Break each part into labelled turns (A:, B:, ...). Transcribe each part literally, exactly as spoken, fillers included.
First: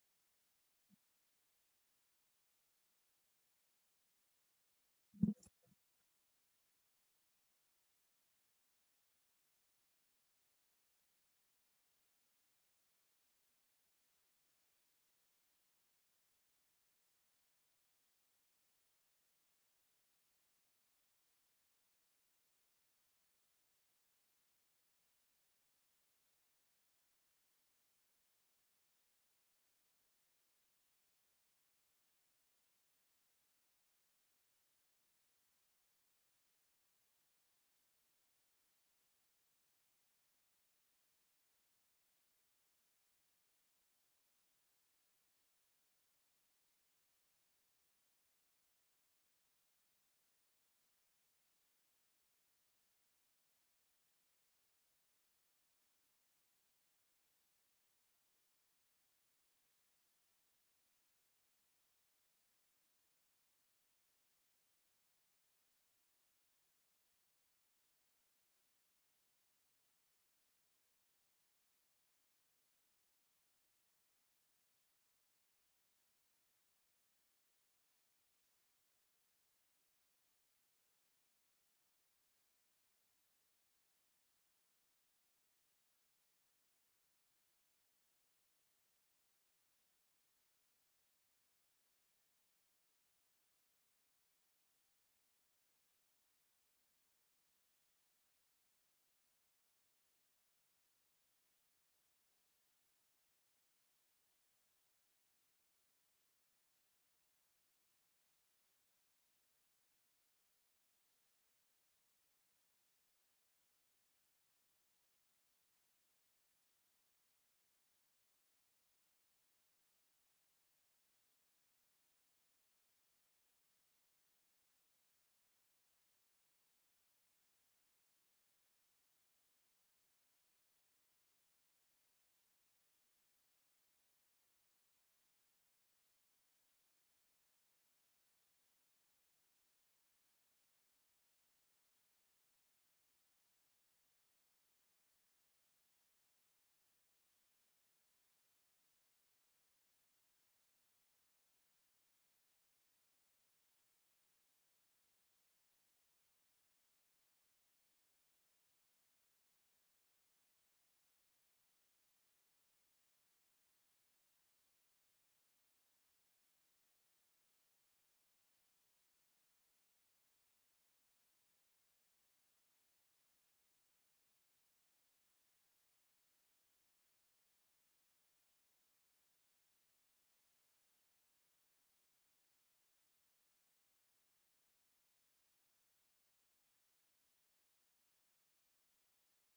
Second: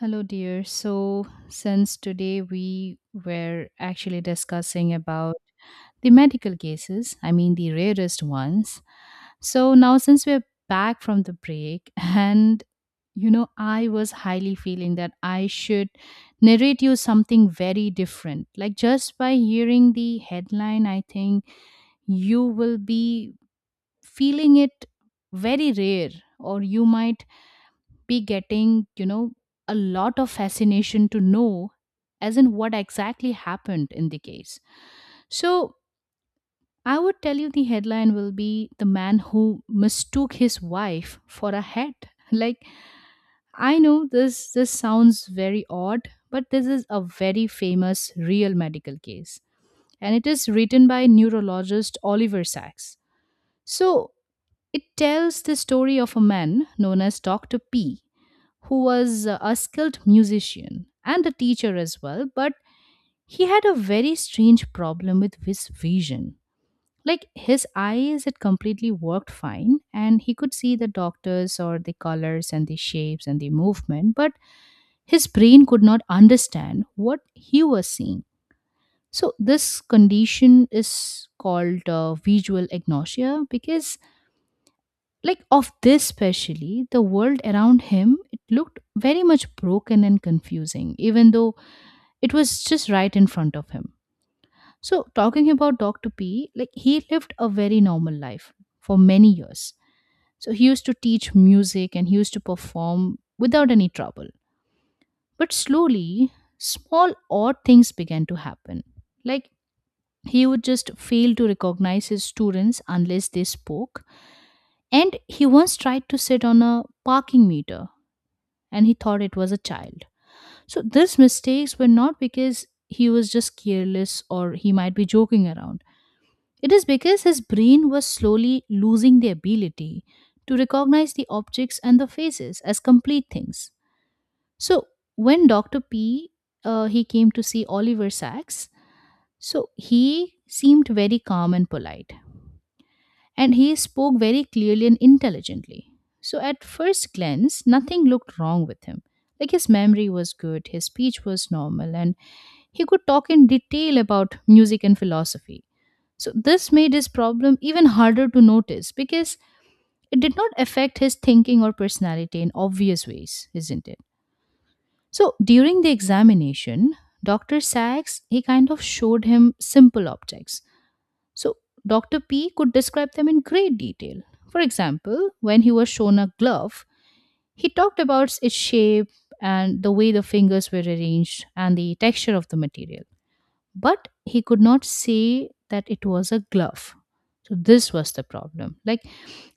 A: Hello, dear. So, since today we were actually discussing about the medical cases, I mean the rarest ones. So, now since we're back from the break, and you know, I was highly feeling that I should narrate you something very different. Like, just by hearing the headline, I think you will be feeling it very rare, or you might be getting, you know, a lot of fascination to know as in what exactly happened in the case. So I would tell you the headline will be "The Man Who Mistook His Wife for a Hat." Like I know this this sounds very odd, but this is a very famous real medical case. And it is written by neurologist Oliver Sacks. So it tells the story of a man known as doctor P, who was a skilled musician and a teacher as well, but he had a very strange problem with his vision. Like his eyes, it completely worked fine, and he could see the doctors or the colors and the shapes and the movement, but his brain could not understand what he was seeing. So this condition is called uh, visual agnosia, because like, of this specially, the world around him, it looked very much broken and confusing, even though it was just right in front of him. So, talking about doctor P, like, he lived a very normal life for many years. So he used to teach music and he used to perform without any trouble. But slowly, small odd things began to happen. Like, he would just fail to recognize his students unless they spoke. And he once tried to sit on a parking meter and he thought it was a child. So these mistakes were not because he was just careless or he might be joking around. It is because his brain was slowly losing the ability to recognize the objects and the faces as complete things. So when doctor P uh, he came to see Oliver Sacks, so he seemed very calm and polite, and he spoke very clearly and intelligently. So, at first glance, nothing looked wrong with him. Like his memory was good, his speech was normal, and he could talk in detail about music and philosophy. So this made his problem even harder to notice, because it did not affect his thinking or personality in obvious ways, isn't it? So, during the examination, doctor Sachs, he kind of showed him simple objects, so doctor P could describe them in great detail. For example, when he was shown a glove, he talked about its shape and the way the fingers were arranged and the texture of the material. But he could not say that it was a glove. So, this was the problem. Like,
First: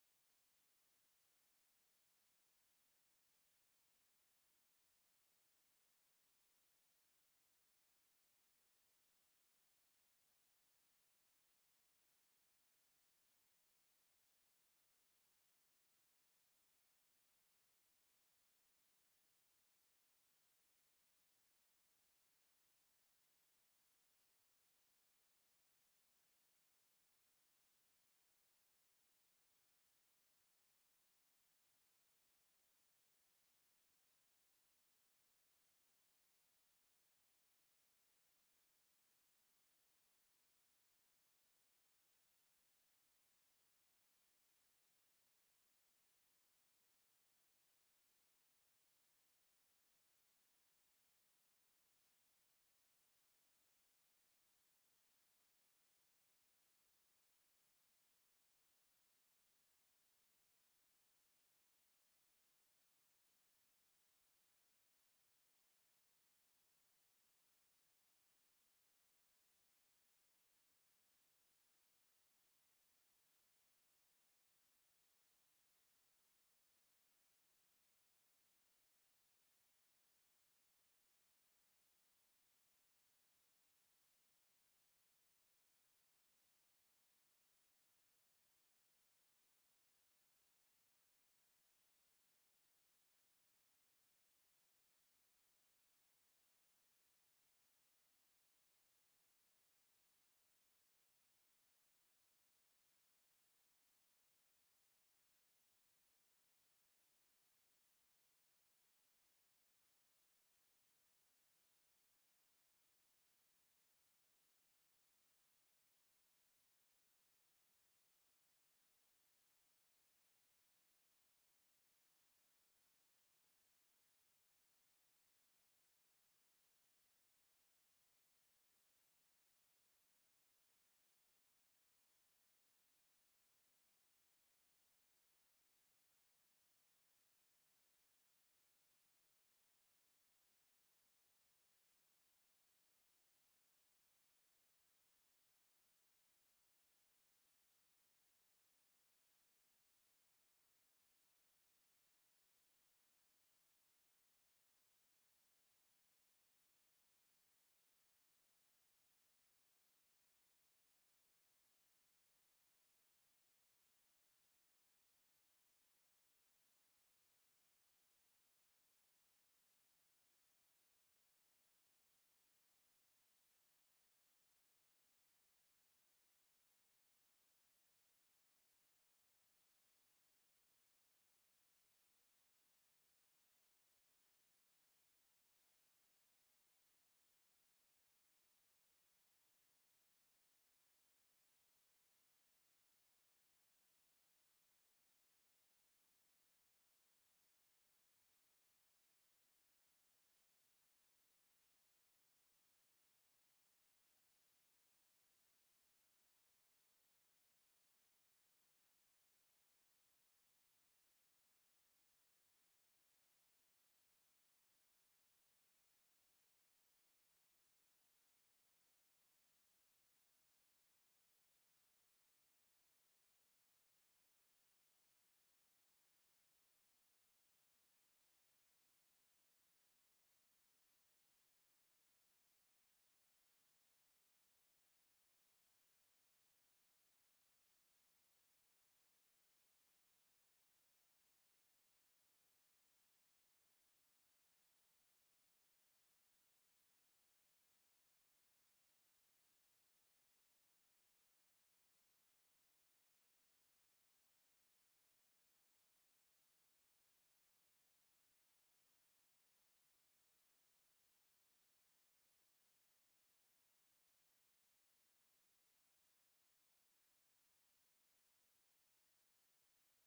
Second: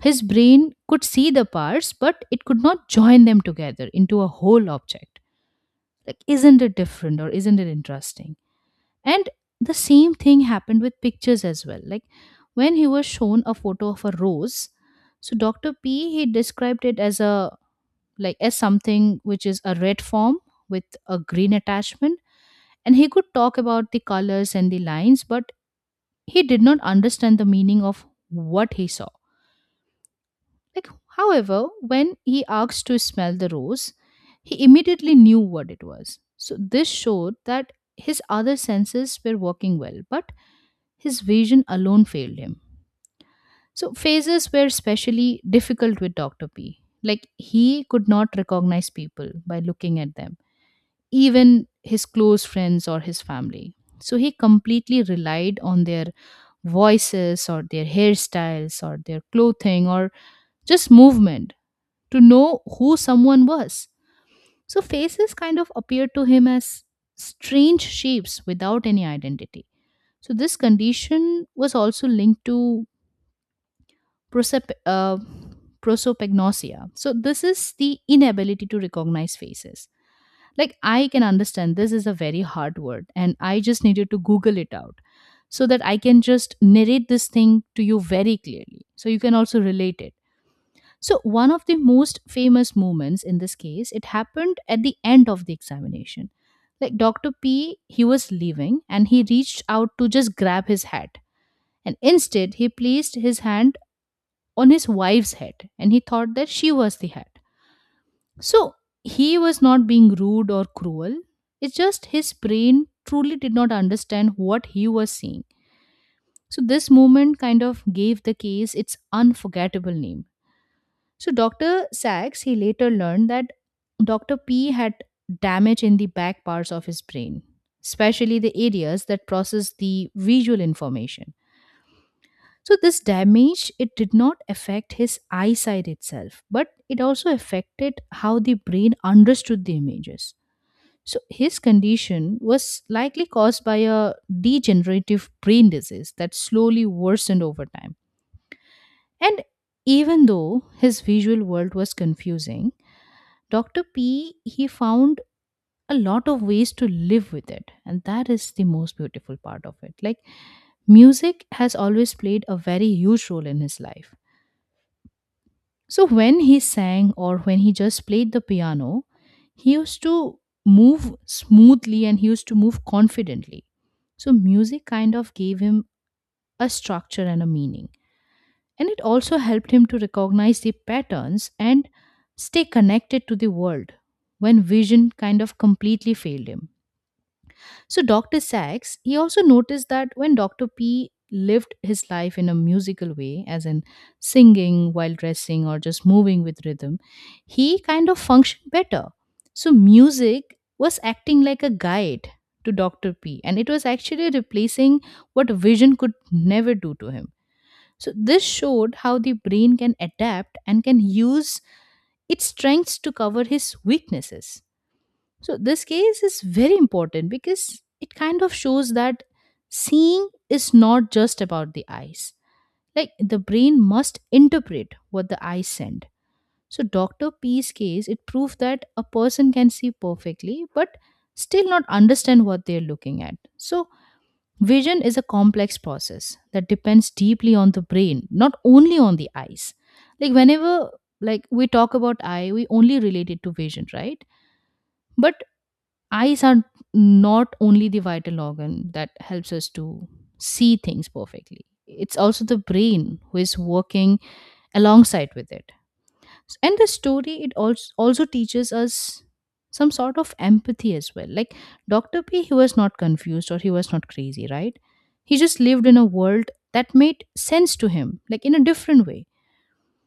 A: his brain could see the parts, but it could not join them together into a whole object. Like, isn't it different, or isn't it interesting? And the same thing happened with pictures as well. Like when he was shown a photo of a rose, so doctor P, he described it as a, like, as something which is a red form with a green attachment, and he could talk about the colors and the lines, but he did not understand the meaning of what he saw. Like, however, when he asked to smell the rose, he immediately knew what it was. So this showed that his other senses were working well, but his vision alone failed him. So, phases were especially difficult with doctor P. Like, he could not recognize people by looking at them, even his close friends or his family. So he completely relied on their voices or their hairstyles or their clothing or just movement to know who someone was. So, faces kind of appeared to him as strange shapes without any identity. So this condition was also linked to prosop- uh, prosopagnosia. So this is the inability to recognize faces. Like, I can understand this is a very hard word, and I just needed to Google it out so that I can just narrate this thing to you very clearly. So, you can also relate it. So, one of the most famous moments in this case, it happened at the end of the examination. Like doctor P, he was leaving and he reached out to just grab his hat. And instead, he placed his hand on his wife's head and he thought that she was the hat. So he was not being rude or cruel. It's just his brain truly did not understand what he was seeing. So this moment kind of gave the case its unforgettable name. So doctor Sachs, he later learned that doctor P had damage in the back parts of his brain, especially the areas that process the visual information. So this damage, it did not affect his eyesight itself, but it also affected how the brain understood the images. So his condition was likely caused by a degenerative brain disease that slowly worsened over time. And even though his visual world was confusing, doctor P, he found a lot of ways to live with it, and that is the most beautiful part of it. Like, music has always played a very huge role in his life. So when he sang or when he just played the piano, he used to move smoothly and he used to move confidently. So music kind of gave him a structure and a meaning. And it also helped him to recognize the patterns and stay connected to the world when vision kind of completely failed him. So doctor Sachs, he also noticed that when doctor P lived his life in a musical way, as in singing while dressing or just moving with rhythm, he kind of functioned better. So music was acting like a guide to doctor P, and it was actually replacing what vision could never do to him. So this showed how the brain can adapt and can use its strengths to cover his weaknesses. So this case is very important because it kind of shows that seeing is not just about the eyes. Like, the brain must interpret what the eyes send. So doctor P's case, it proved that a person can see perfectly but still not understand what they're looking at. So vision is a complex process that depends deeply on the brain, not only on the eyes. Like, whenever, like, we talk about eye, we only relate it to vision, right? But eyes are not only the vital organ that helps us to see things perfectly, it's also the brain who is working alongside with it. And the story, it also also teaches us some sort of empathy as well. Like, Dr. P, he was not confused or he was not crazy, right? He just lived in a world that made sense to him, like in a different way.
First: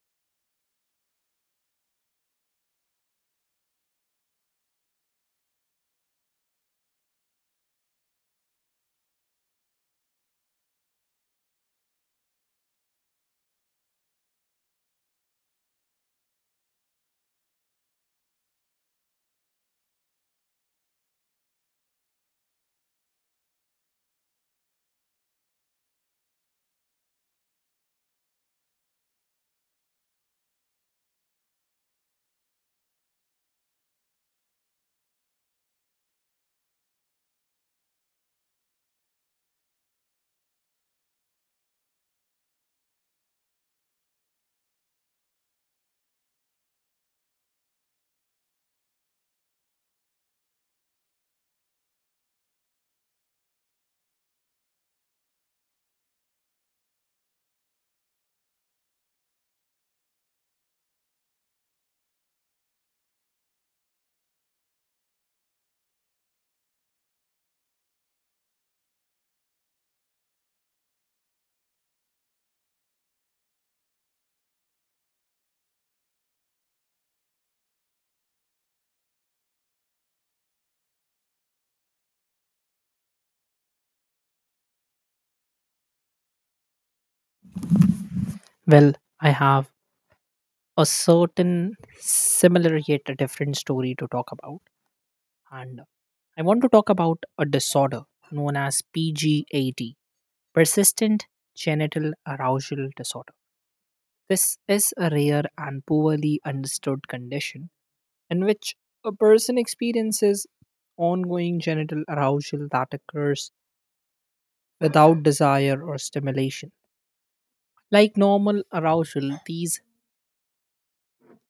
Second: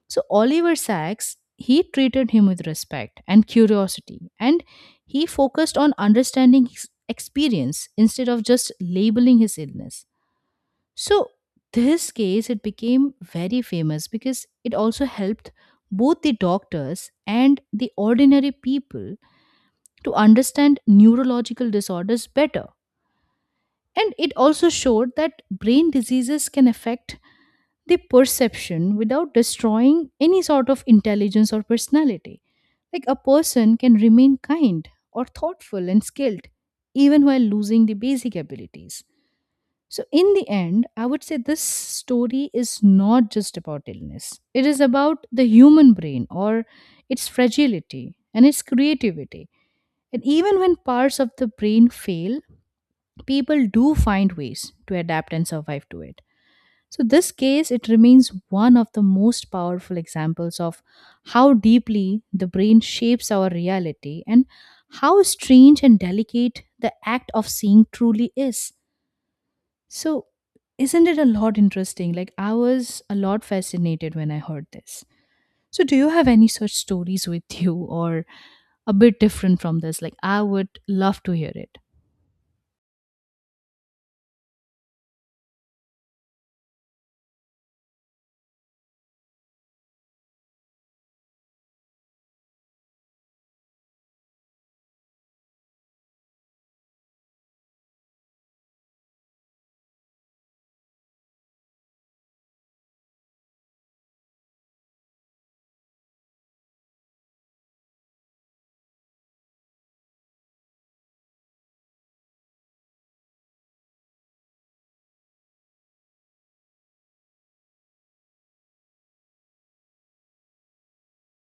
A: So Oliver Sacks, he treated him with respect and curiosity, and he focused on understanding his experience instead of just labeling his illness. So this case, it became very famous because it also helped both the doctors and the ordinary people to understand neurological disorders better. And it also showed that brain diseases can affect the perception without destroying any sort of intelligence or personality. Like, a person can remain kind or thoughtful and skilled even while losing the basic abilities. So, in the end, I would say this story is not just about illness. It is about the human brain, or its fragility and its creativity. And even when parts of the brain fail, people do find ways to adapt and survive to it. So this case, it remains one of the most powerful examples of how deeply the brain shapes our reality and how strange and delicate the act of seeing truly is. So, isn't it a lot interesting? Like, I was a lot fascinated when I heard this. So, do you have any such stories with you or a bit different from this? Like, I would love to hear it.
B: Well, I have a certain similar yet a different story to talk about. And I want to talk about a disorder known as P G A D, persistent genital arousal disorder. This is a rare and poorly understood condition in which a person experiences ongoing genital arousal that occurs without desire or stimulation. Like normal arousal, these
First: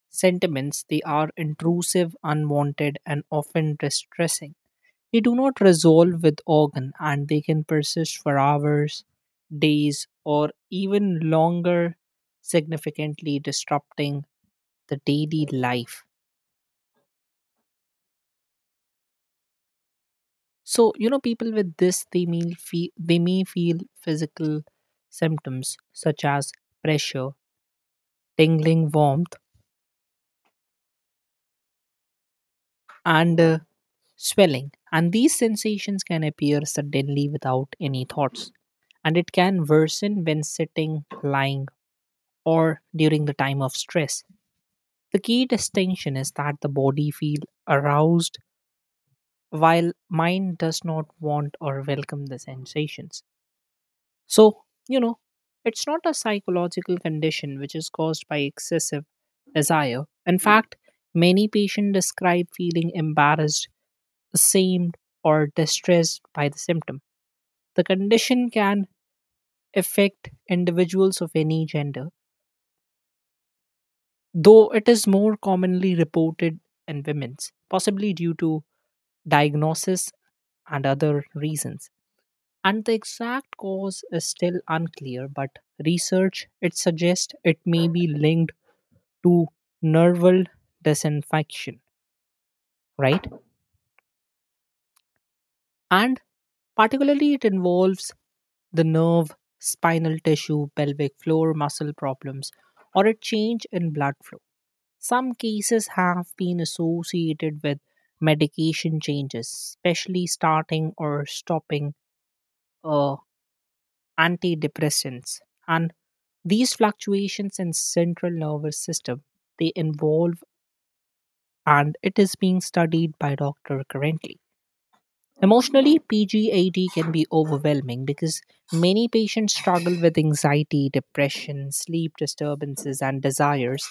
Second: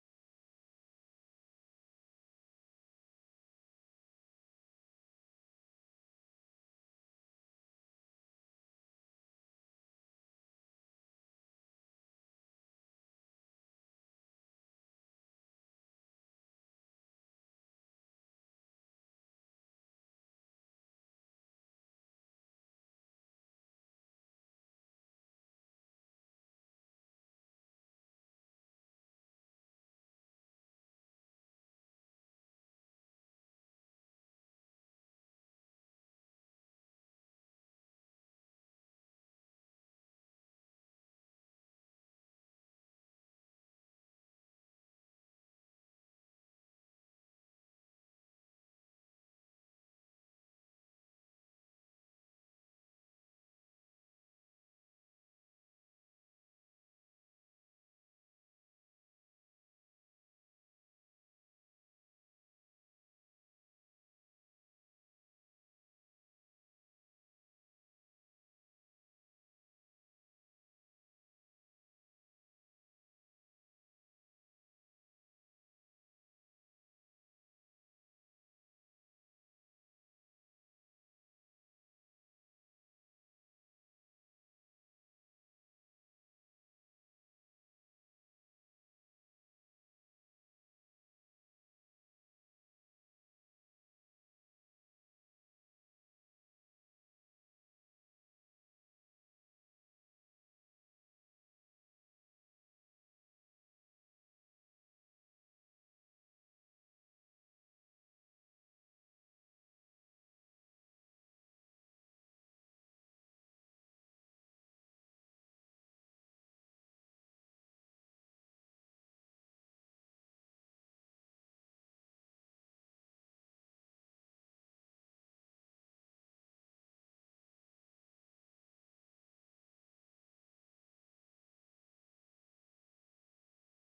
B: sentiments, they are intrusive, unwanted, and often distressing. They do not resolve with organ and they can persist for hours, days, or even longer, significantly disrupting the daily life. So, you know, people with this they may feel they may feel physical symptoms such as pressure, tingling warmth, and uh, swelling, and these sensations can appear suddenly without any thoughts. And it can worsen when sitting, lying, or during the time of stress. The key distinction is that the body feels aroused while mind does not want or welcome the sensations. So, you know, it's not a psychological condition which is caused by excessive desire. In fact, many patients describe feeling embarrassed, ashamed, or distressed by the symptom. The condition can affect individuals of any gender, though it is more commonly reported in women's, possibly due to diagnosis and other reasons. And the exact cause is still unclear, but research it suggests it may be linked to nerval disinfection, right? And particularly it involves the nerve, spinal tissue, pelvic floor muscle problems, or a change in blood flow. Some cases have been associated with medication changes, especially starting or stopping uh, antidepressants. And these fluctuations in central nervous system they involve and it is being studied by doctor currently. Emotionally, P G A D can be overwhelming because many patients struggle with anxiety, depression, sleep disturbances, and desires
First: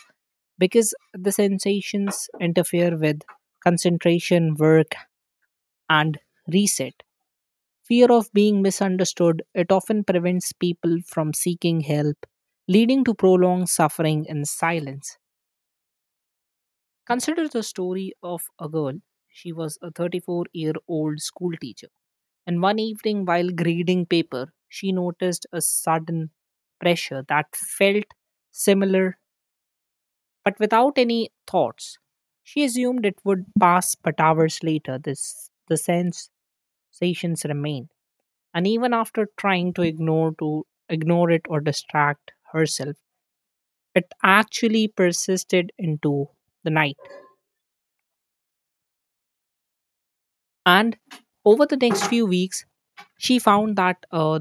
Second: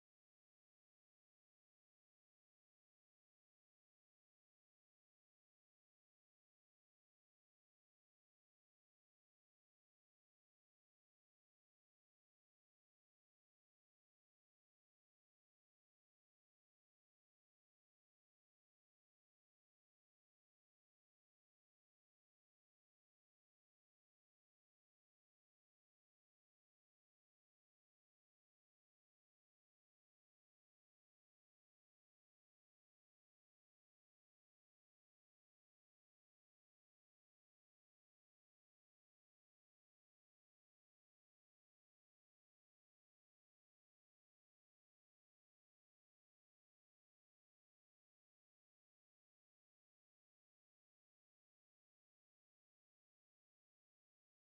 B: because the sensations interfere with concentration, work, and reset. Fear of being misunderstood, it often prevents people from seeking help, leading to prolonged suffering in silence. Consider the story of a girl. She was a thirty-four year old school teacher. And one evening, while grading paper, she noticed a sudden pressure that felt similar but without any thoughts. She assumed it would pass, but hours later, this, the sensations remained. And even after trying to ignore to ignore it or distract herself, it actually persisted into the night. And over the next few weeks, she found that uh,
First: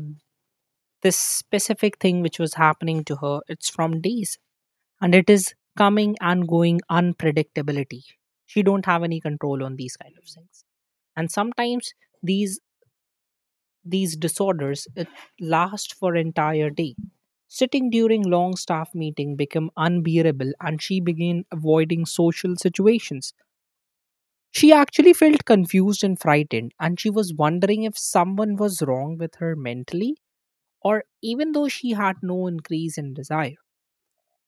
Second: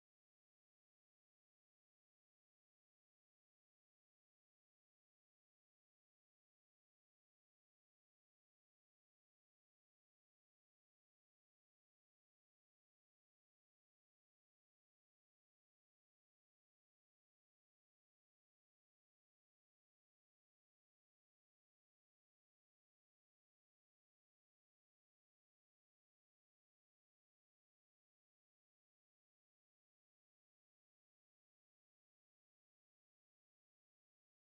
B: this specific thing which was happening to her, it's from days and it is coming and going unpredictability, she don't have any control on these kind of things, and sometimes these these disorders it last for entire day. Sitting during long staff meeting became unbearable and she began avoiding social situations. She actually felt confused and frightened and she was wondering if someone was wrong with her mentally or even though she had no increase in desire.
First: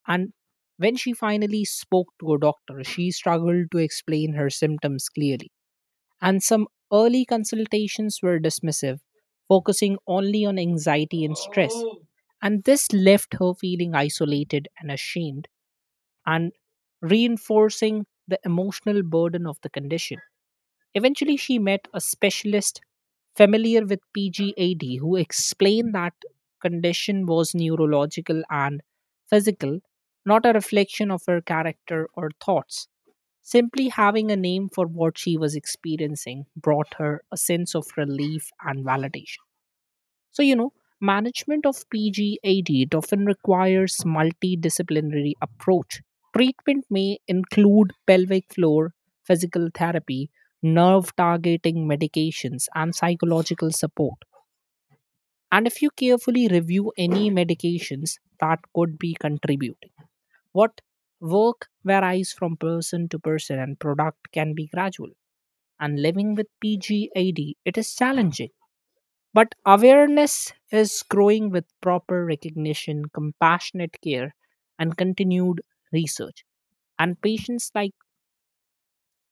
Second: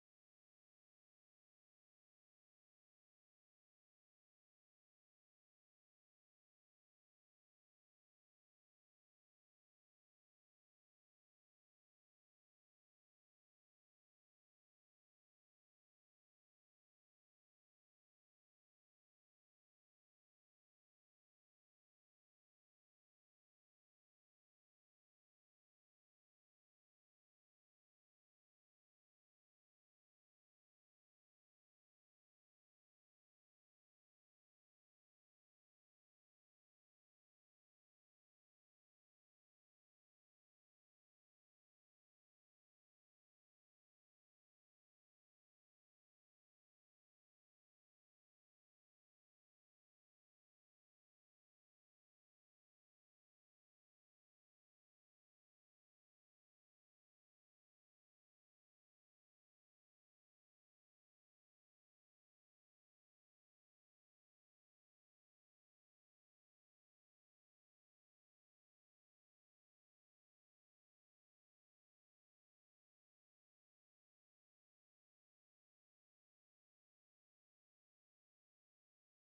B: And when she finally spoke to a doctor, she struggled to explain her symptoms clearly. And some early consultations were dismissive, focusing only on anxiety and stress. And this left her feeling isolated and ashamed and reinforcing the emotional burden of the condition. Eventually, she met a specialist familiar with P G A D who explained that condition was neurological and physical, not a reflection of her character or thoughts. Simply having a name for what she was experiencing brought her a sense of relief and validation. So, you know, management of P G A D it often requires multidisciplinary approach. Treatment may include pelvic floor, physical therapy, nerve targeting medications, and psychological support. And if you carefully review any medications that could be contributing, what work varies from person to person and product can be gradual. And living with P G A D, it is challenging but awareness is growing with proper recognition, compassionate care, and continued research. And patients like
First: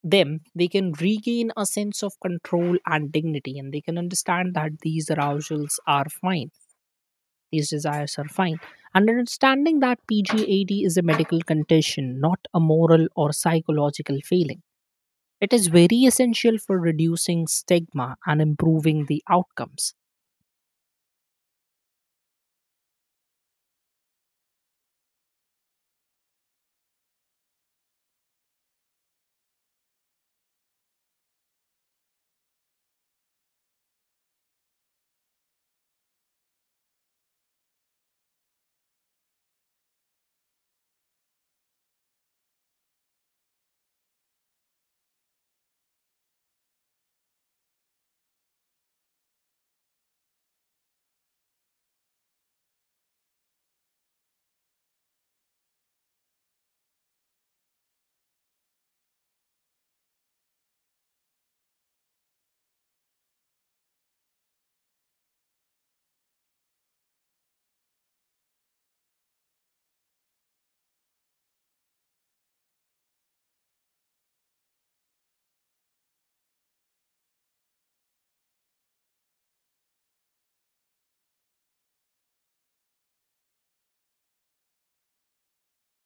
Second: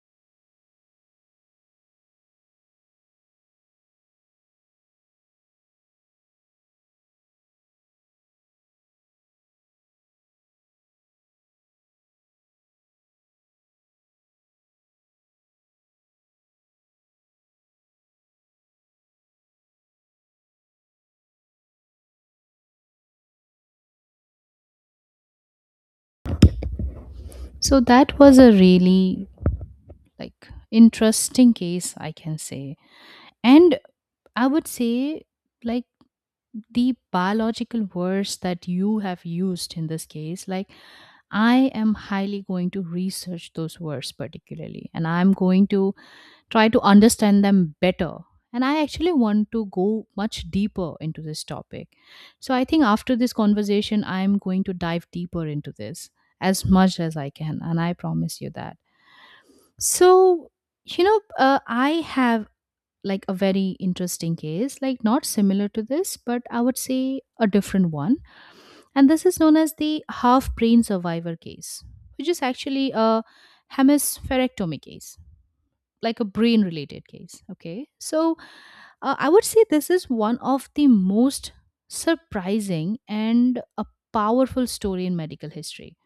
B: them, they can regain a sense of control and dignity, and they can understand that these arousals are fine, these desires are fine. And understanding that P G A D is a medical condition, not a moral or psychological failing. It is very essential for reducing stigma and improving the outcomes.
A: So, that was a really, like, interesting case, I can say. And I would say, like, the biological words that you have used in this case, like, I am highly going to research those words particularly, and I'm going to try to understand them better. And I actually want to go much deeper into this topic. So I think after this conversation, I'm going to dive deeper into this as much as I can, and I promise you that. So, you know, uh, I have like a very interesting case, like not similar to this, but I would say a different one. And this is known as the half brain survivor case, which is actually a hemispherectomy case, like a brain related case. Okay. So uh, I would say this is one of the most surprising and a powerful story in medical history.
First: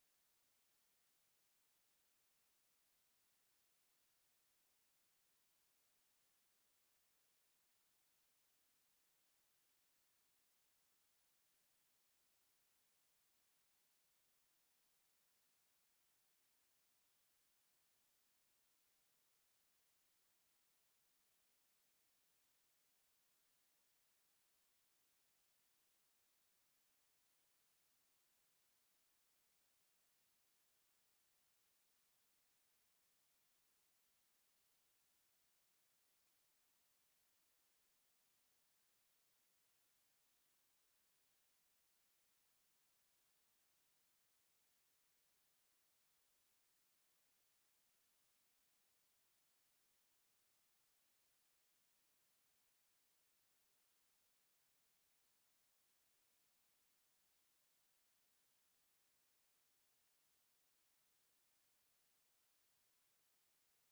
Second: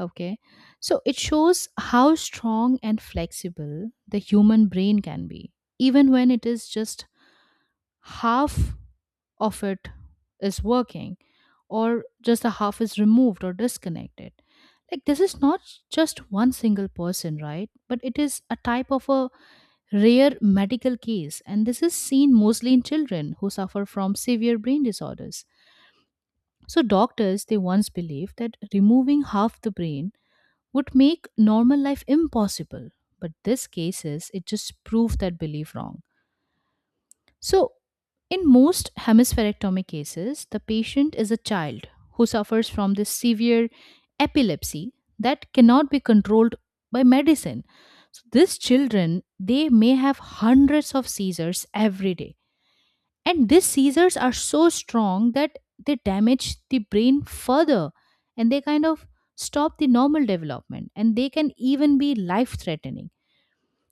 A: Okay. So it shows how strong and flexible the human brain can be, even when it is just half of it is working, or just the half is removed or disconnected. Like this is not just one single person, right, but it is a type of a rare medical case, and this is seen mostly in children who suffer from severe brain disorders. So doctors, they once believed that removing half the brain would make normal life impossible, but this cases it just proved that belief wrong. So, in most hemispherectomy cases, the patient is a child who suffers from this severe epilepsy that cannot be controlled by medicine. So, these children, they may have hundreds of seizures every day. And these seizures are so strong that they damage the brain further, and they kind of stop the normal development, and they can even be life threatening.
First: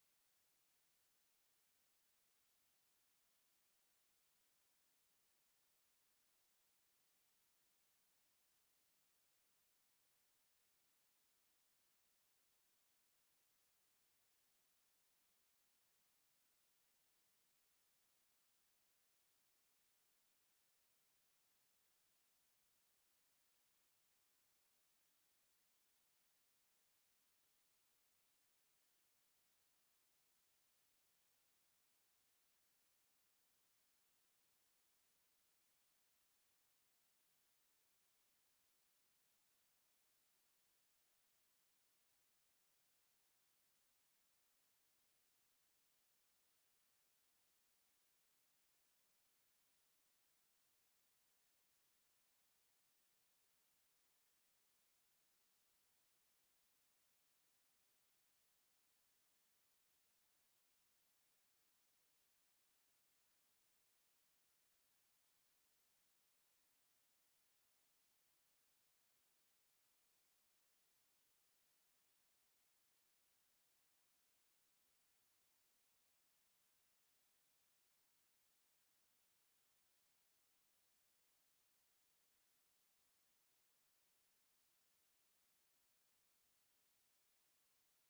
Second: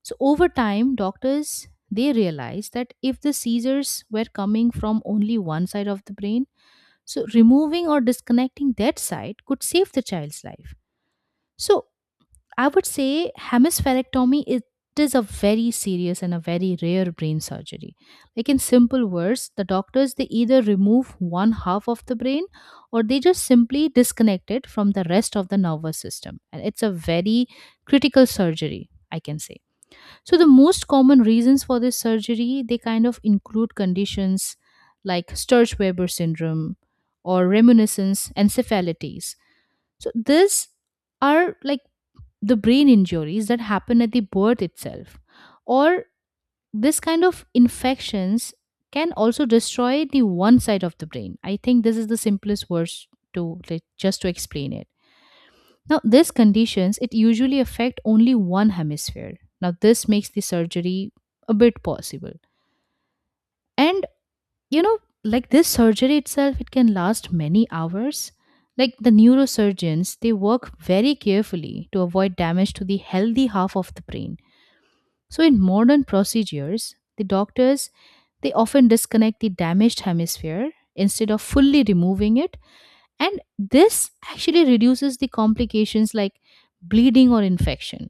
A: So over time, doctors they realized that if the seizures were coming from only one side of the brain, so removing or disconnecting that side could save the child's life. So I would say hemispherectomy it is a very serious and a very rare brain surgery. Like in simple words, the doctors they either remove one half of the brain or they just simply disconnect it from the rest of the nervous system. And it's a very critical surgery, I can say. So the most common reasons for this surgery they kind of include conditions like Sturge-Weber syndrome or reminiscence encephalitis. So these are like the brain injuries that happen at the birth itself, or this kind of infections can also destroy the one side of the brain. I think this is the simplest words to like, just to explain it. Now, these conditions it usually affect only one hemisphere. Now, this makes the surgery a bit possible. And you know, like this surgery itself, it can last many hours. Like the neurosurgeons, they work very carefully to avoid damage to the healthy half of the brain. So, in modern procedures, the doctors they often disconnect the damaged hemisphere instead of fully removing it, and this actually reduces the complications like bleeding or infection.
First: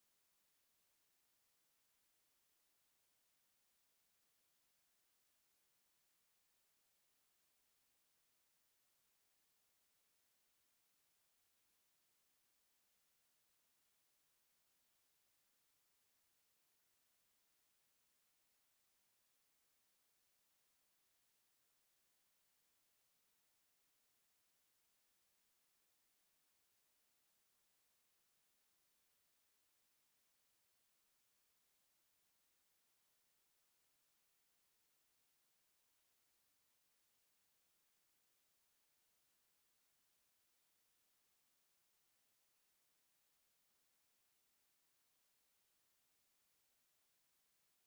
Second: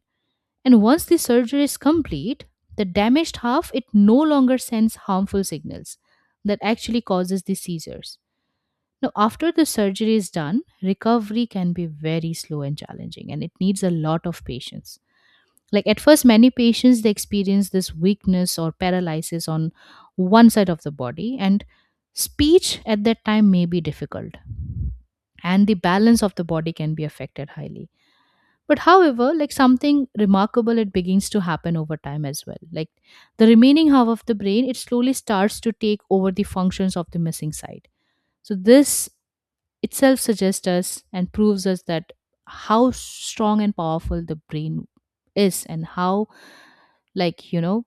A: And once the surgery is complete, the damaged half it no longer sends harmful signals that actually causes the seizures. Now after the surgery is done, recovery can be very slow and challenging, and it needs a lot of patience. Like at first many patients they experience this weakness or paralysis on one side of the body, and speech at that time may be difficult, and the balance of the body can be affected highly, but however, like something remarkable, it begins to happen over time as well. Like the remaining half of the brain, it slowly starts to take over the functions of the missing side. So this itself suggests us and proves us that how strong and powerful the brain is, and how like you know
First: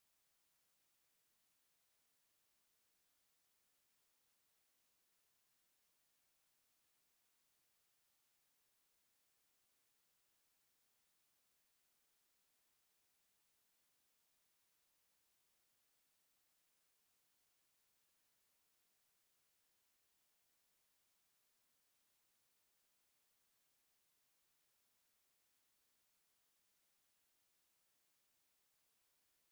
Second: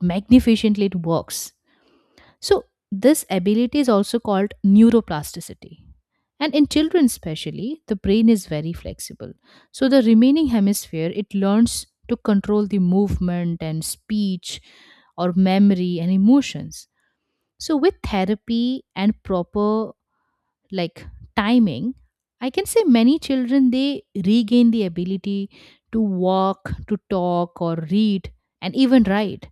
A: magnificently it works. So, this ability is also called neuroplasticity. And in children, especially, the brain is very flexible. So, the remaining hemisphere it learns to control the movement and speech or memory and emotions. So, with therapy and proper like timing, I can say many children they regain the ability to walk, to talk, or read, and even write.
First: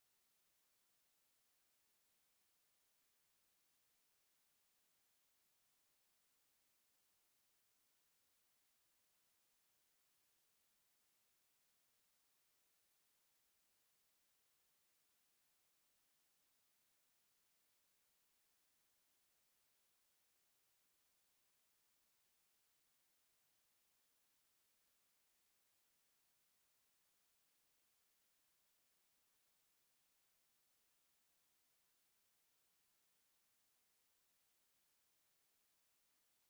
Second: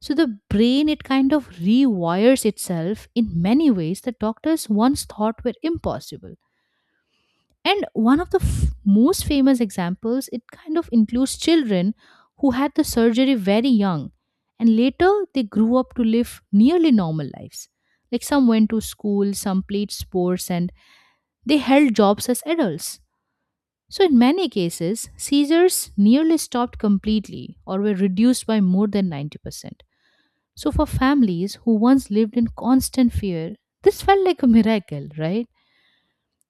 A: So the brain, it kind of rewires itself in many ways that doctors once thought were impossible. And one of the f- most famous examples, it kind of includes children who had the surgery very young, and later they grew up to live nearly normal lives. Like some went to school, some played sports, and they held jobs as adults. So, in many cases, seizures nearly stopped completely or were reduced by more than ninety percent. So, for families who once lived in constant fear, this felt like a miracle, right?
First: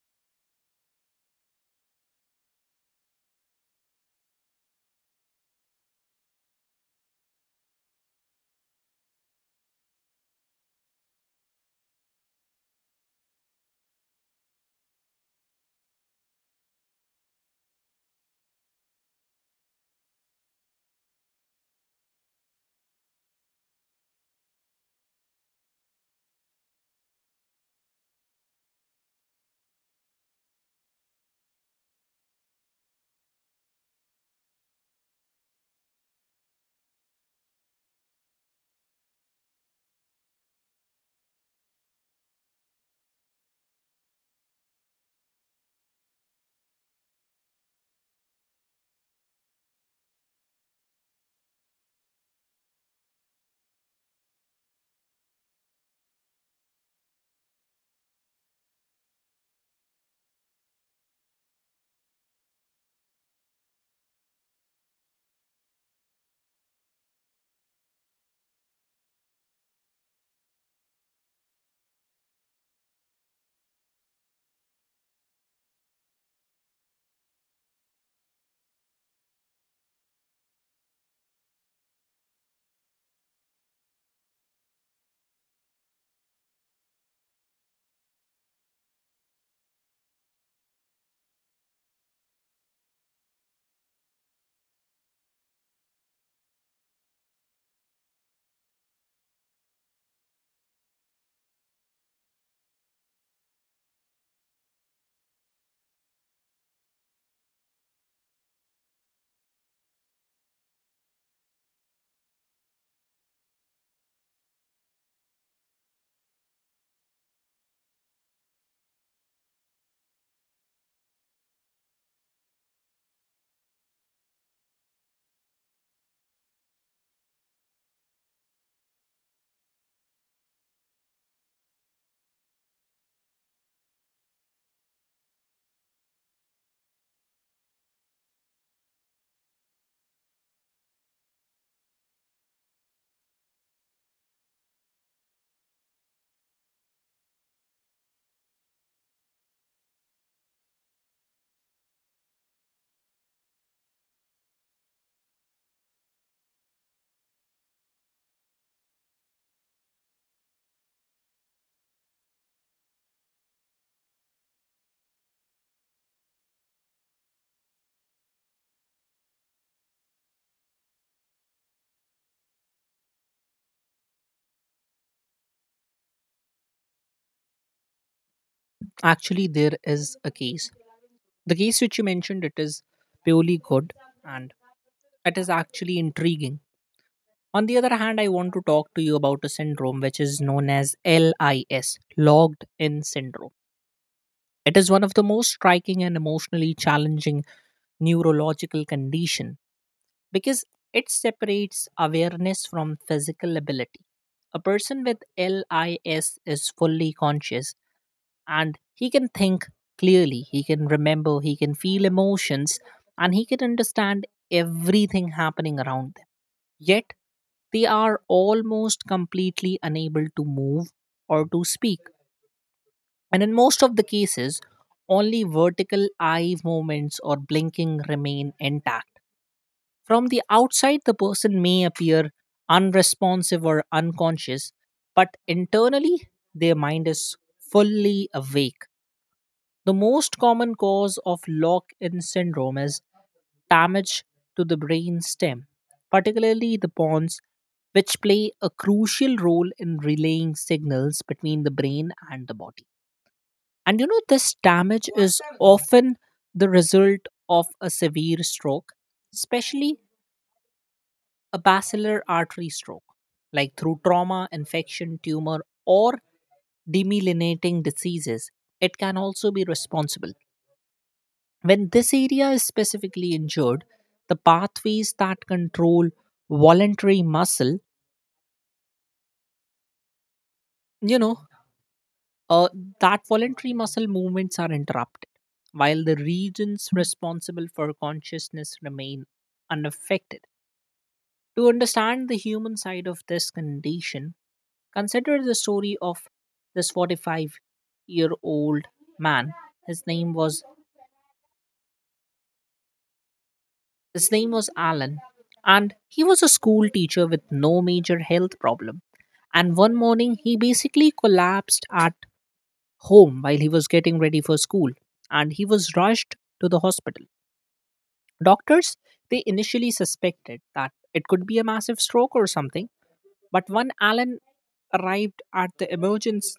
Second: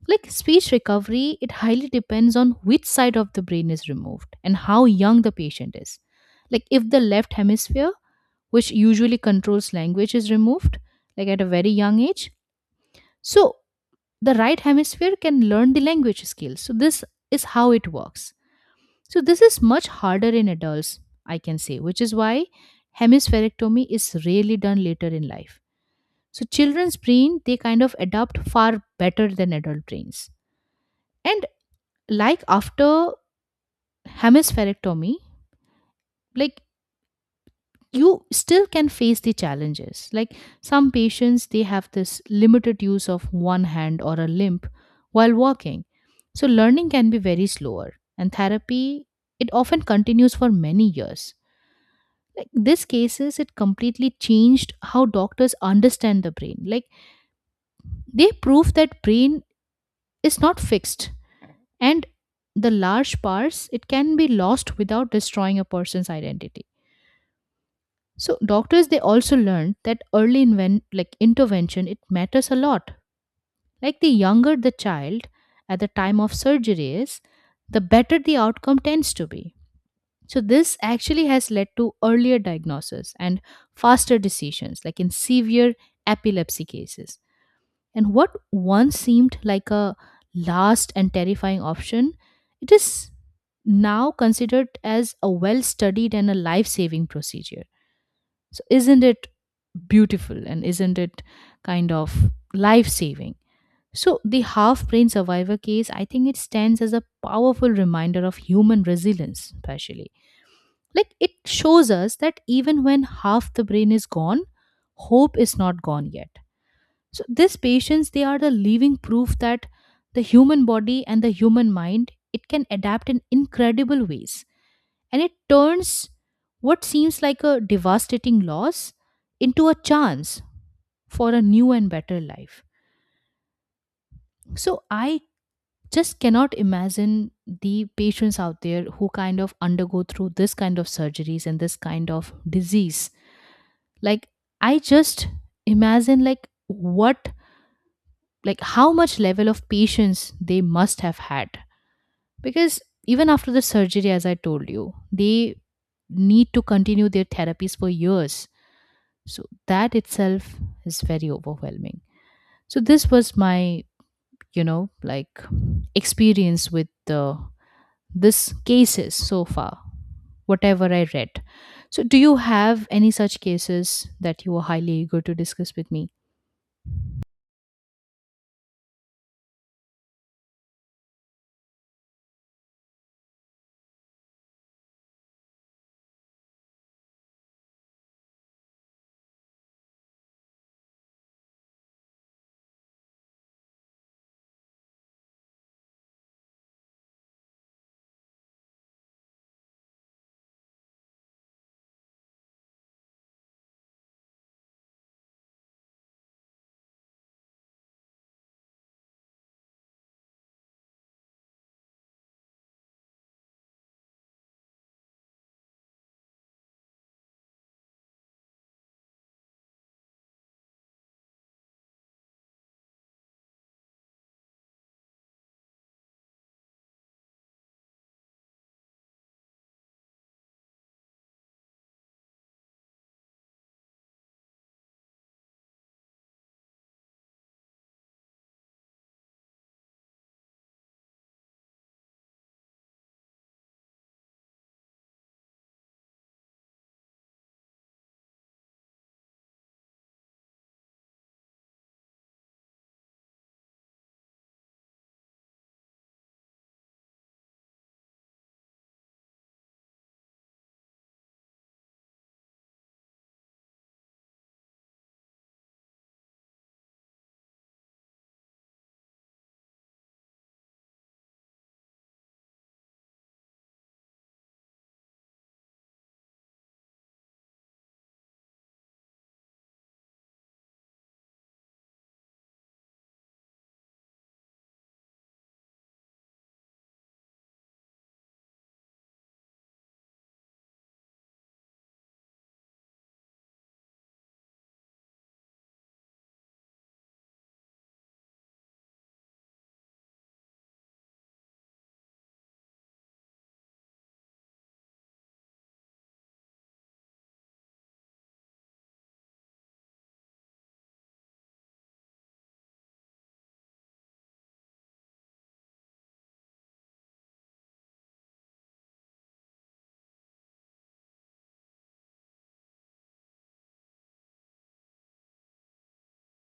A: Like speech recovery, it highly depends on which side of the brain is removed and how young the patient is. Like, if the left hemisphere, which usually controls language, is removed, like at a very young age, so the right hemisphere can learn the language skills. So, this is how it works. So, this is much harder in adults, I can say, which is why hemispherectomy is rarely done later in life. So children's brain they kind of adapt far better than adult brains. And like after hemispherectomy, like you still can face the challenges. Like some patients they have this limited use of one hand or a limp while walking. So learning can be very slower, and therapy it often continues for many years. Like these cases it completely changed how doctors understand the brain. Like they prove that brain is not fixed, and the large parts it can be lost without destroying a person's identity. So doctors they also learned that early inven- like intervention it matters a lot. Like the younger the child at the time of surgery is, the better the outcome tends to be. So this actually has led to earlier diagnosis and faster decisions, like in severe epilepsy cases. And what once seemed like a last and terrifying option, it is now considered as a well studied and a life saving procedure. So, isn't it beautiful, and isn't it kind of life saving? So, the half brain survivor case, I think it stands as a powerful reminder of human resilience, especially. Like, it shows us that even when half the brain is gone, hope is not gone yet. So these patients, they are the living proof that the human body and the human mind, it can adapt in incredible ways. And it turns what seems like a devastating loss into a chance for a new and better life. So I just cannot imagine the patients out there who kind of undergo through this kind of surgeries and this kind of disease. Like I just imagine like what, like how much level of patience they must have had, because even after the surgery, as I told you, they need to continue their therapies for years, so that itself is very overwhelming. So this was my you know like experience with the this cases so far, whatever I read. So do you have any such cases that you are highly eager to discuss with me?
B: Actually, there is a case. The case which you mentioned, it is purely good and it is actually intriguing. On the other hand, I want to talk to you about a syndrome which is known as L I S, logged in syndrome. It is one of the most striking and emotionally challenging neurological condition because it separates awareness from physical ability. A person with L I S is fully conscious and he can think clearly, he can remember, he can feel emotions, and he can understand everything happening around them. Yet they are almost completely unable to move or to speak, and in most of the cases only vertical eye movements or blinking remain intact. From the outside the person may appear unresponsive or unconscious, but internally their mind is fully awake. The most common cause of lock in syndrome is damage to the brain stem, particularly the pons, which play a crucial role in relaying signals between the brain and the body. And you know, this damage is often the result of a severe stroke, especially a basilar artery stroke, like through trauma, infection, tumor, or demyelinating diseases. It can also be responsible. When this area is specifically injured, the pathways that control voluntary muscle, you know, uh, that voluntary muscle movements are interrupted, while the regions responsible for consciousness remain unaffected. To understand the human side of this condition, consider the story of this forty-five year old man. His name was His name was Alan, and he was a school teacher with no major health problem. And one morning, he basically collapsed at home while he was getting ready for school, and he was rushed to the hospital. Doctors, they initially suspected that it could be a massive stroke or something, but when Alan arrived at the emergency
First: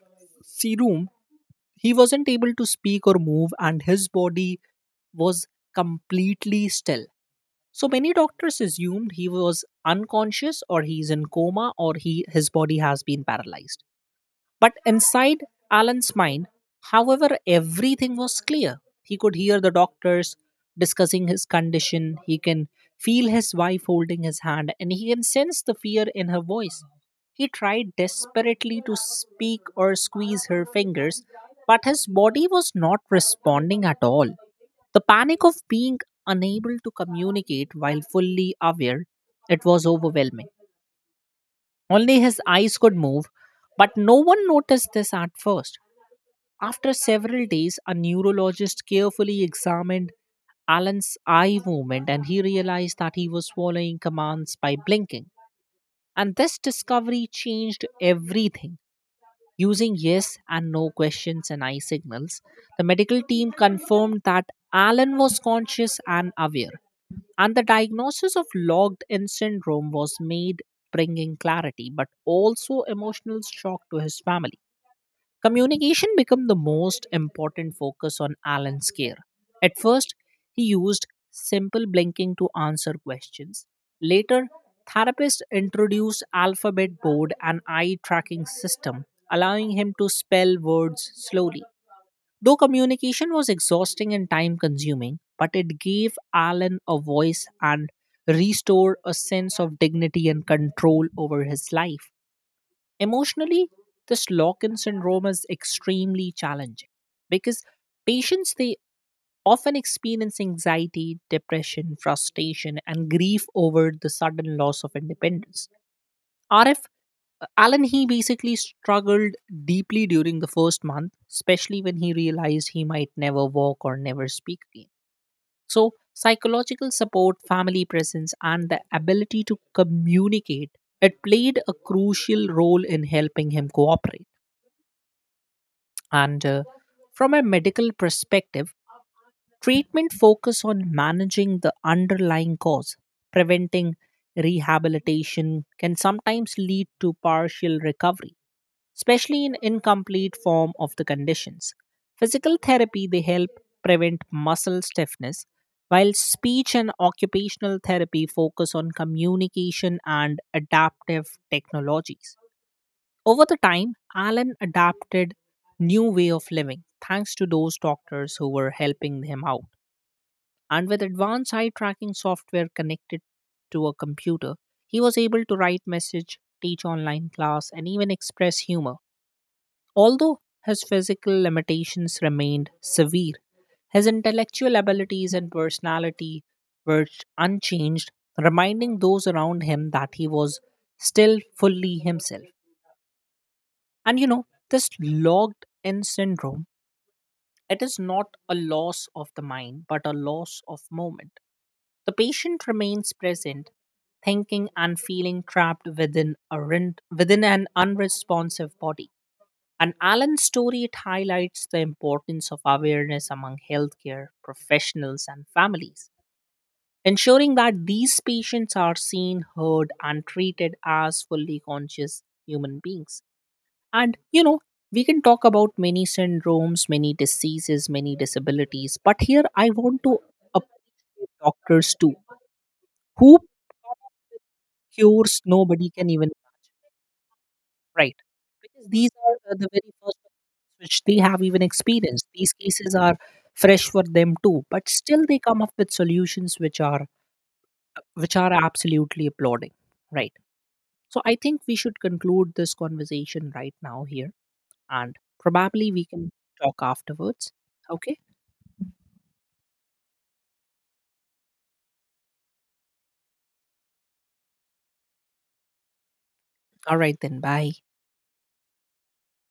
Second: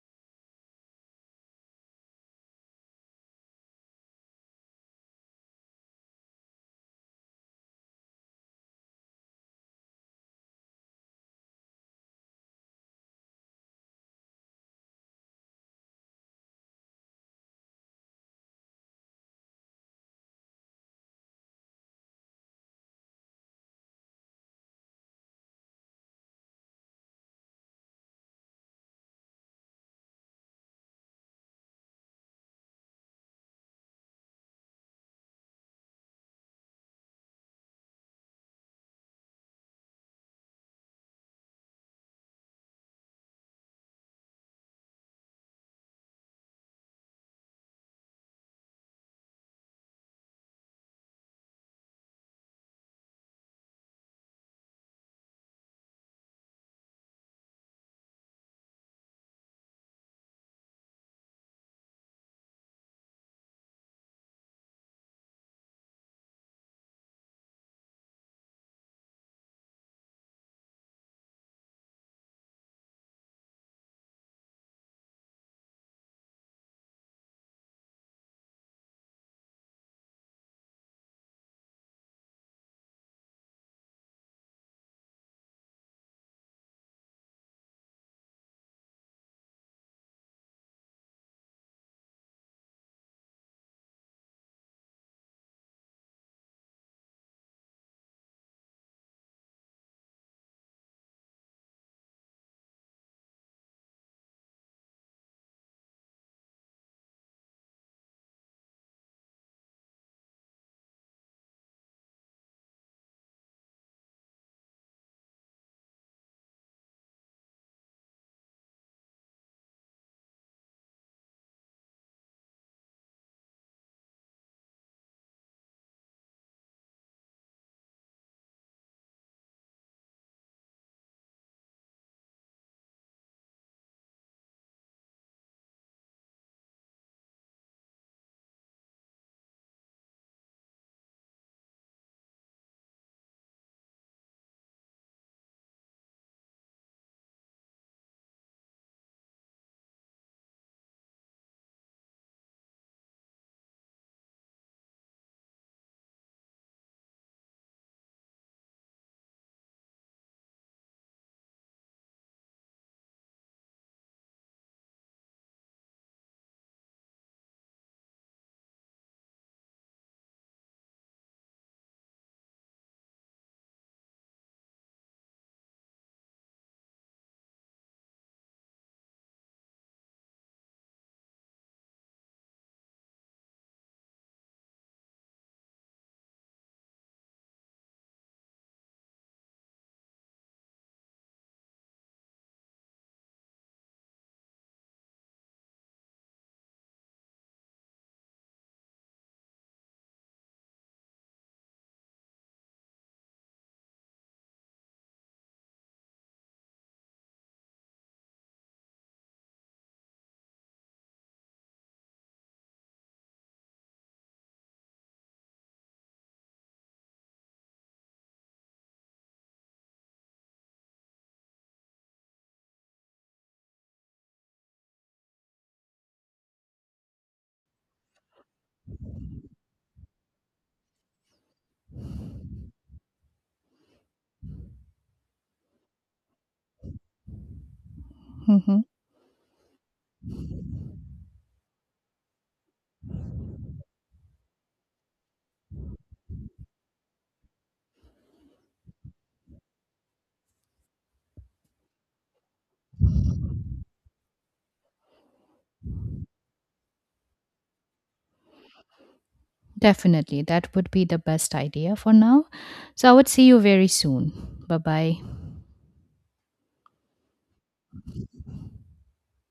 B: room, he wasn't able to speak or move, and his body was completely still. So many doctors assumed he was unconscious or he's in coma or he his body has been paralyzed. But inside Alan's mind, however, everything was clear. He could hear the doctors discussing his condition, he can feel his wife holding his hand, and he can sense the fear in her voice. He tried desperately to speak or squeeze her fingers, but his body was not responding at all. The panic of being unable to communicate while fully aware, it was overwhelming. Only his eyes could move, but no one noticed this at first. After several days, a neurologist carefully examined Alan's eye movement and he realized that he was following commands by blinking. And this discovery changed everything. Using yes and no questions and eye signals, the medical team confirmed that Alan was conscious and aware. And the diagnosis of logged in syndrome was made, bringing clarity, but also emotional shock to his family. Communication became the most important focus on Alan's care. At first, he used simple blinking to answer questions. Later, therapists introduced alphabet board and eye tracking system, allowing him to spell words slowly. Though communication was exhausting and time consuming, but it gave Alan a voice and restored a sense of dignity and control over his life. Emotionally, this Lockin syndrome is extremely challenging because patients they often experience anxiety, depression, frustration, and grief over the sudden loss of independence. RF uh, Alan he basically struggled deeply during the first month, especially when he realized he might never walk or never speak again. So, psychological support, family presence, and the ability to communicate it played a crucial role in helping him cooperate. And uh, From a medical perspective, treatment focus on managing the underlying cause, preventing rehabilitation can sometimes lead to partial recovery especially in incomplete form of the conditions. Physical therapy they help prevent muscle stiffness, while speech and occupational therapy focus on communication and adaptive technologies. Over the time, Alan adapted new way of living thanks to those doctors who were helping him out. And with advanced eye tracking software connected to a computer, he was able to write message, teach online class, and even express humor. Although his physical limitations remained severe, his intellectual abilities and personality were unchanged, reminding those around him that he was still fully himself. And you know, this logged in syndrome, it is not a loss of the mind, but a loss of moment. The patient remains present, thinking and feeling trapped within a rin- within an unresponsive body. And Alan's story it highlights the importance of awareness among healthcare professionals and families, ensuring that these patients are seen, heard, and treated as fully conscious human beings. And you know, we can talk about many syndromes, many diseases, many disabilities, but here I want to appreciate doctors too, who cures nobody can even. Right. Because these are uh, the very first offenses which they have even experienced. These cases are fresh for them too, but still they come up with solutions which are which are absolutely applauding. Right. So I think we should conclude this conversation right now here, and probably we can talk afterwards. Okay.
A: Definitely. That would be the best idea for now. So I would see you very soon. Bye bye.
B: All right then. Bye.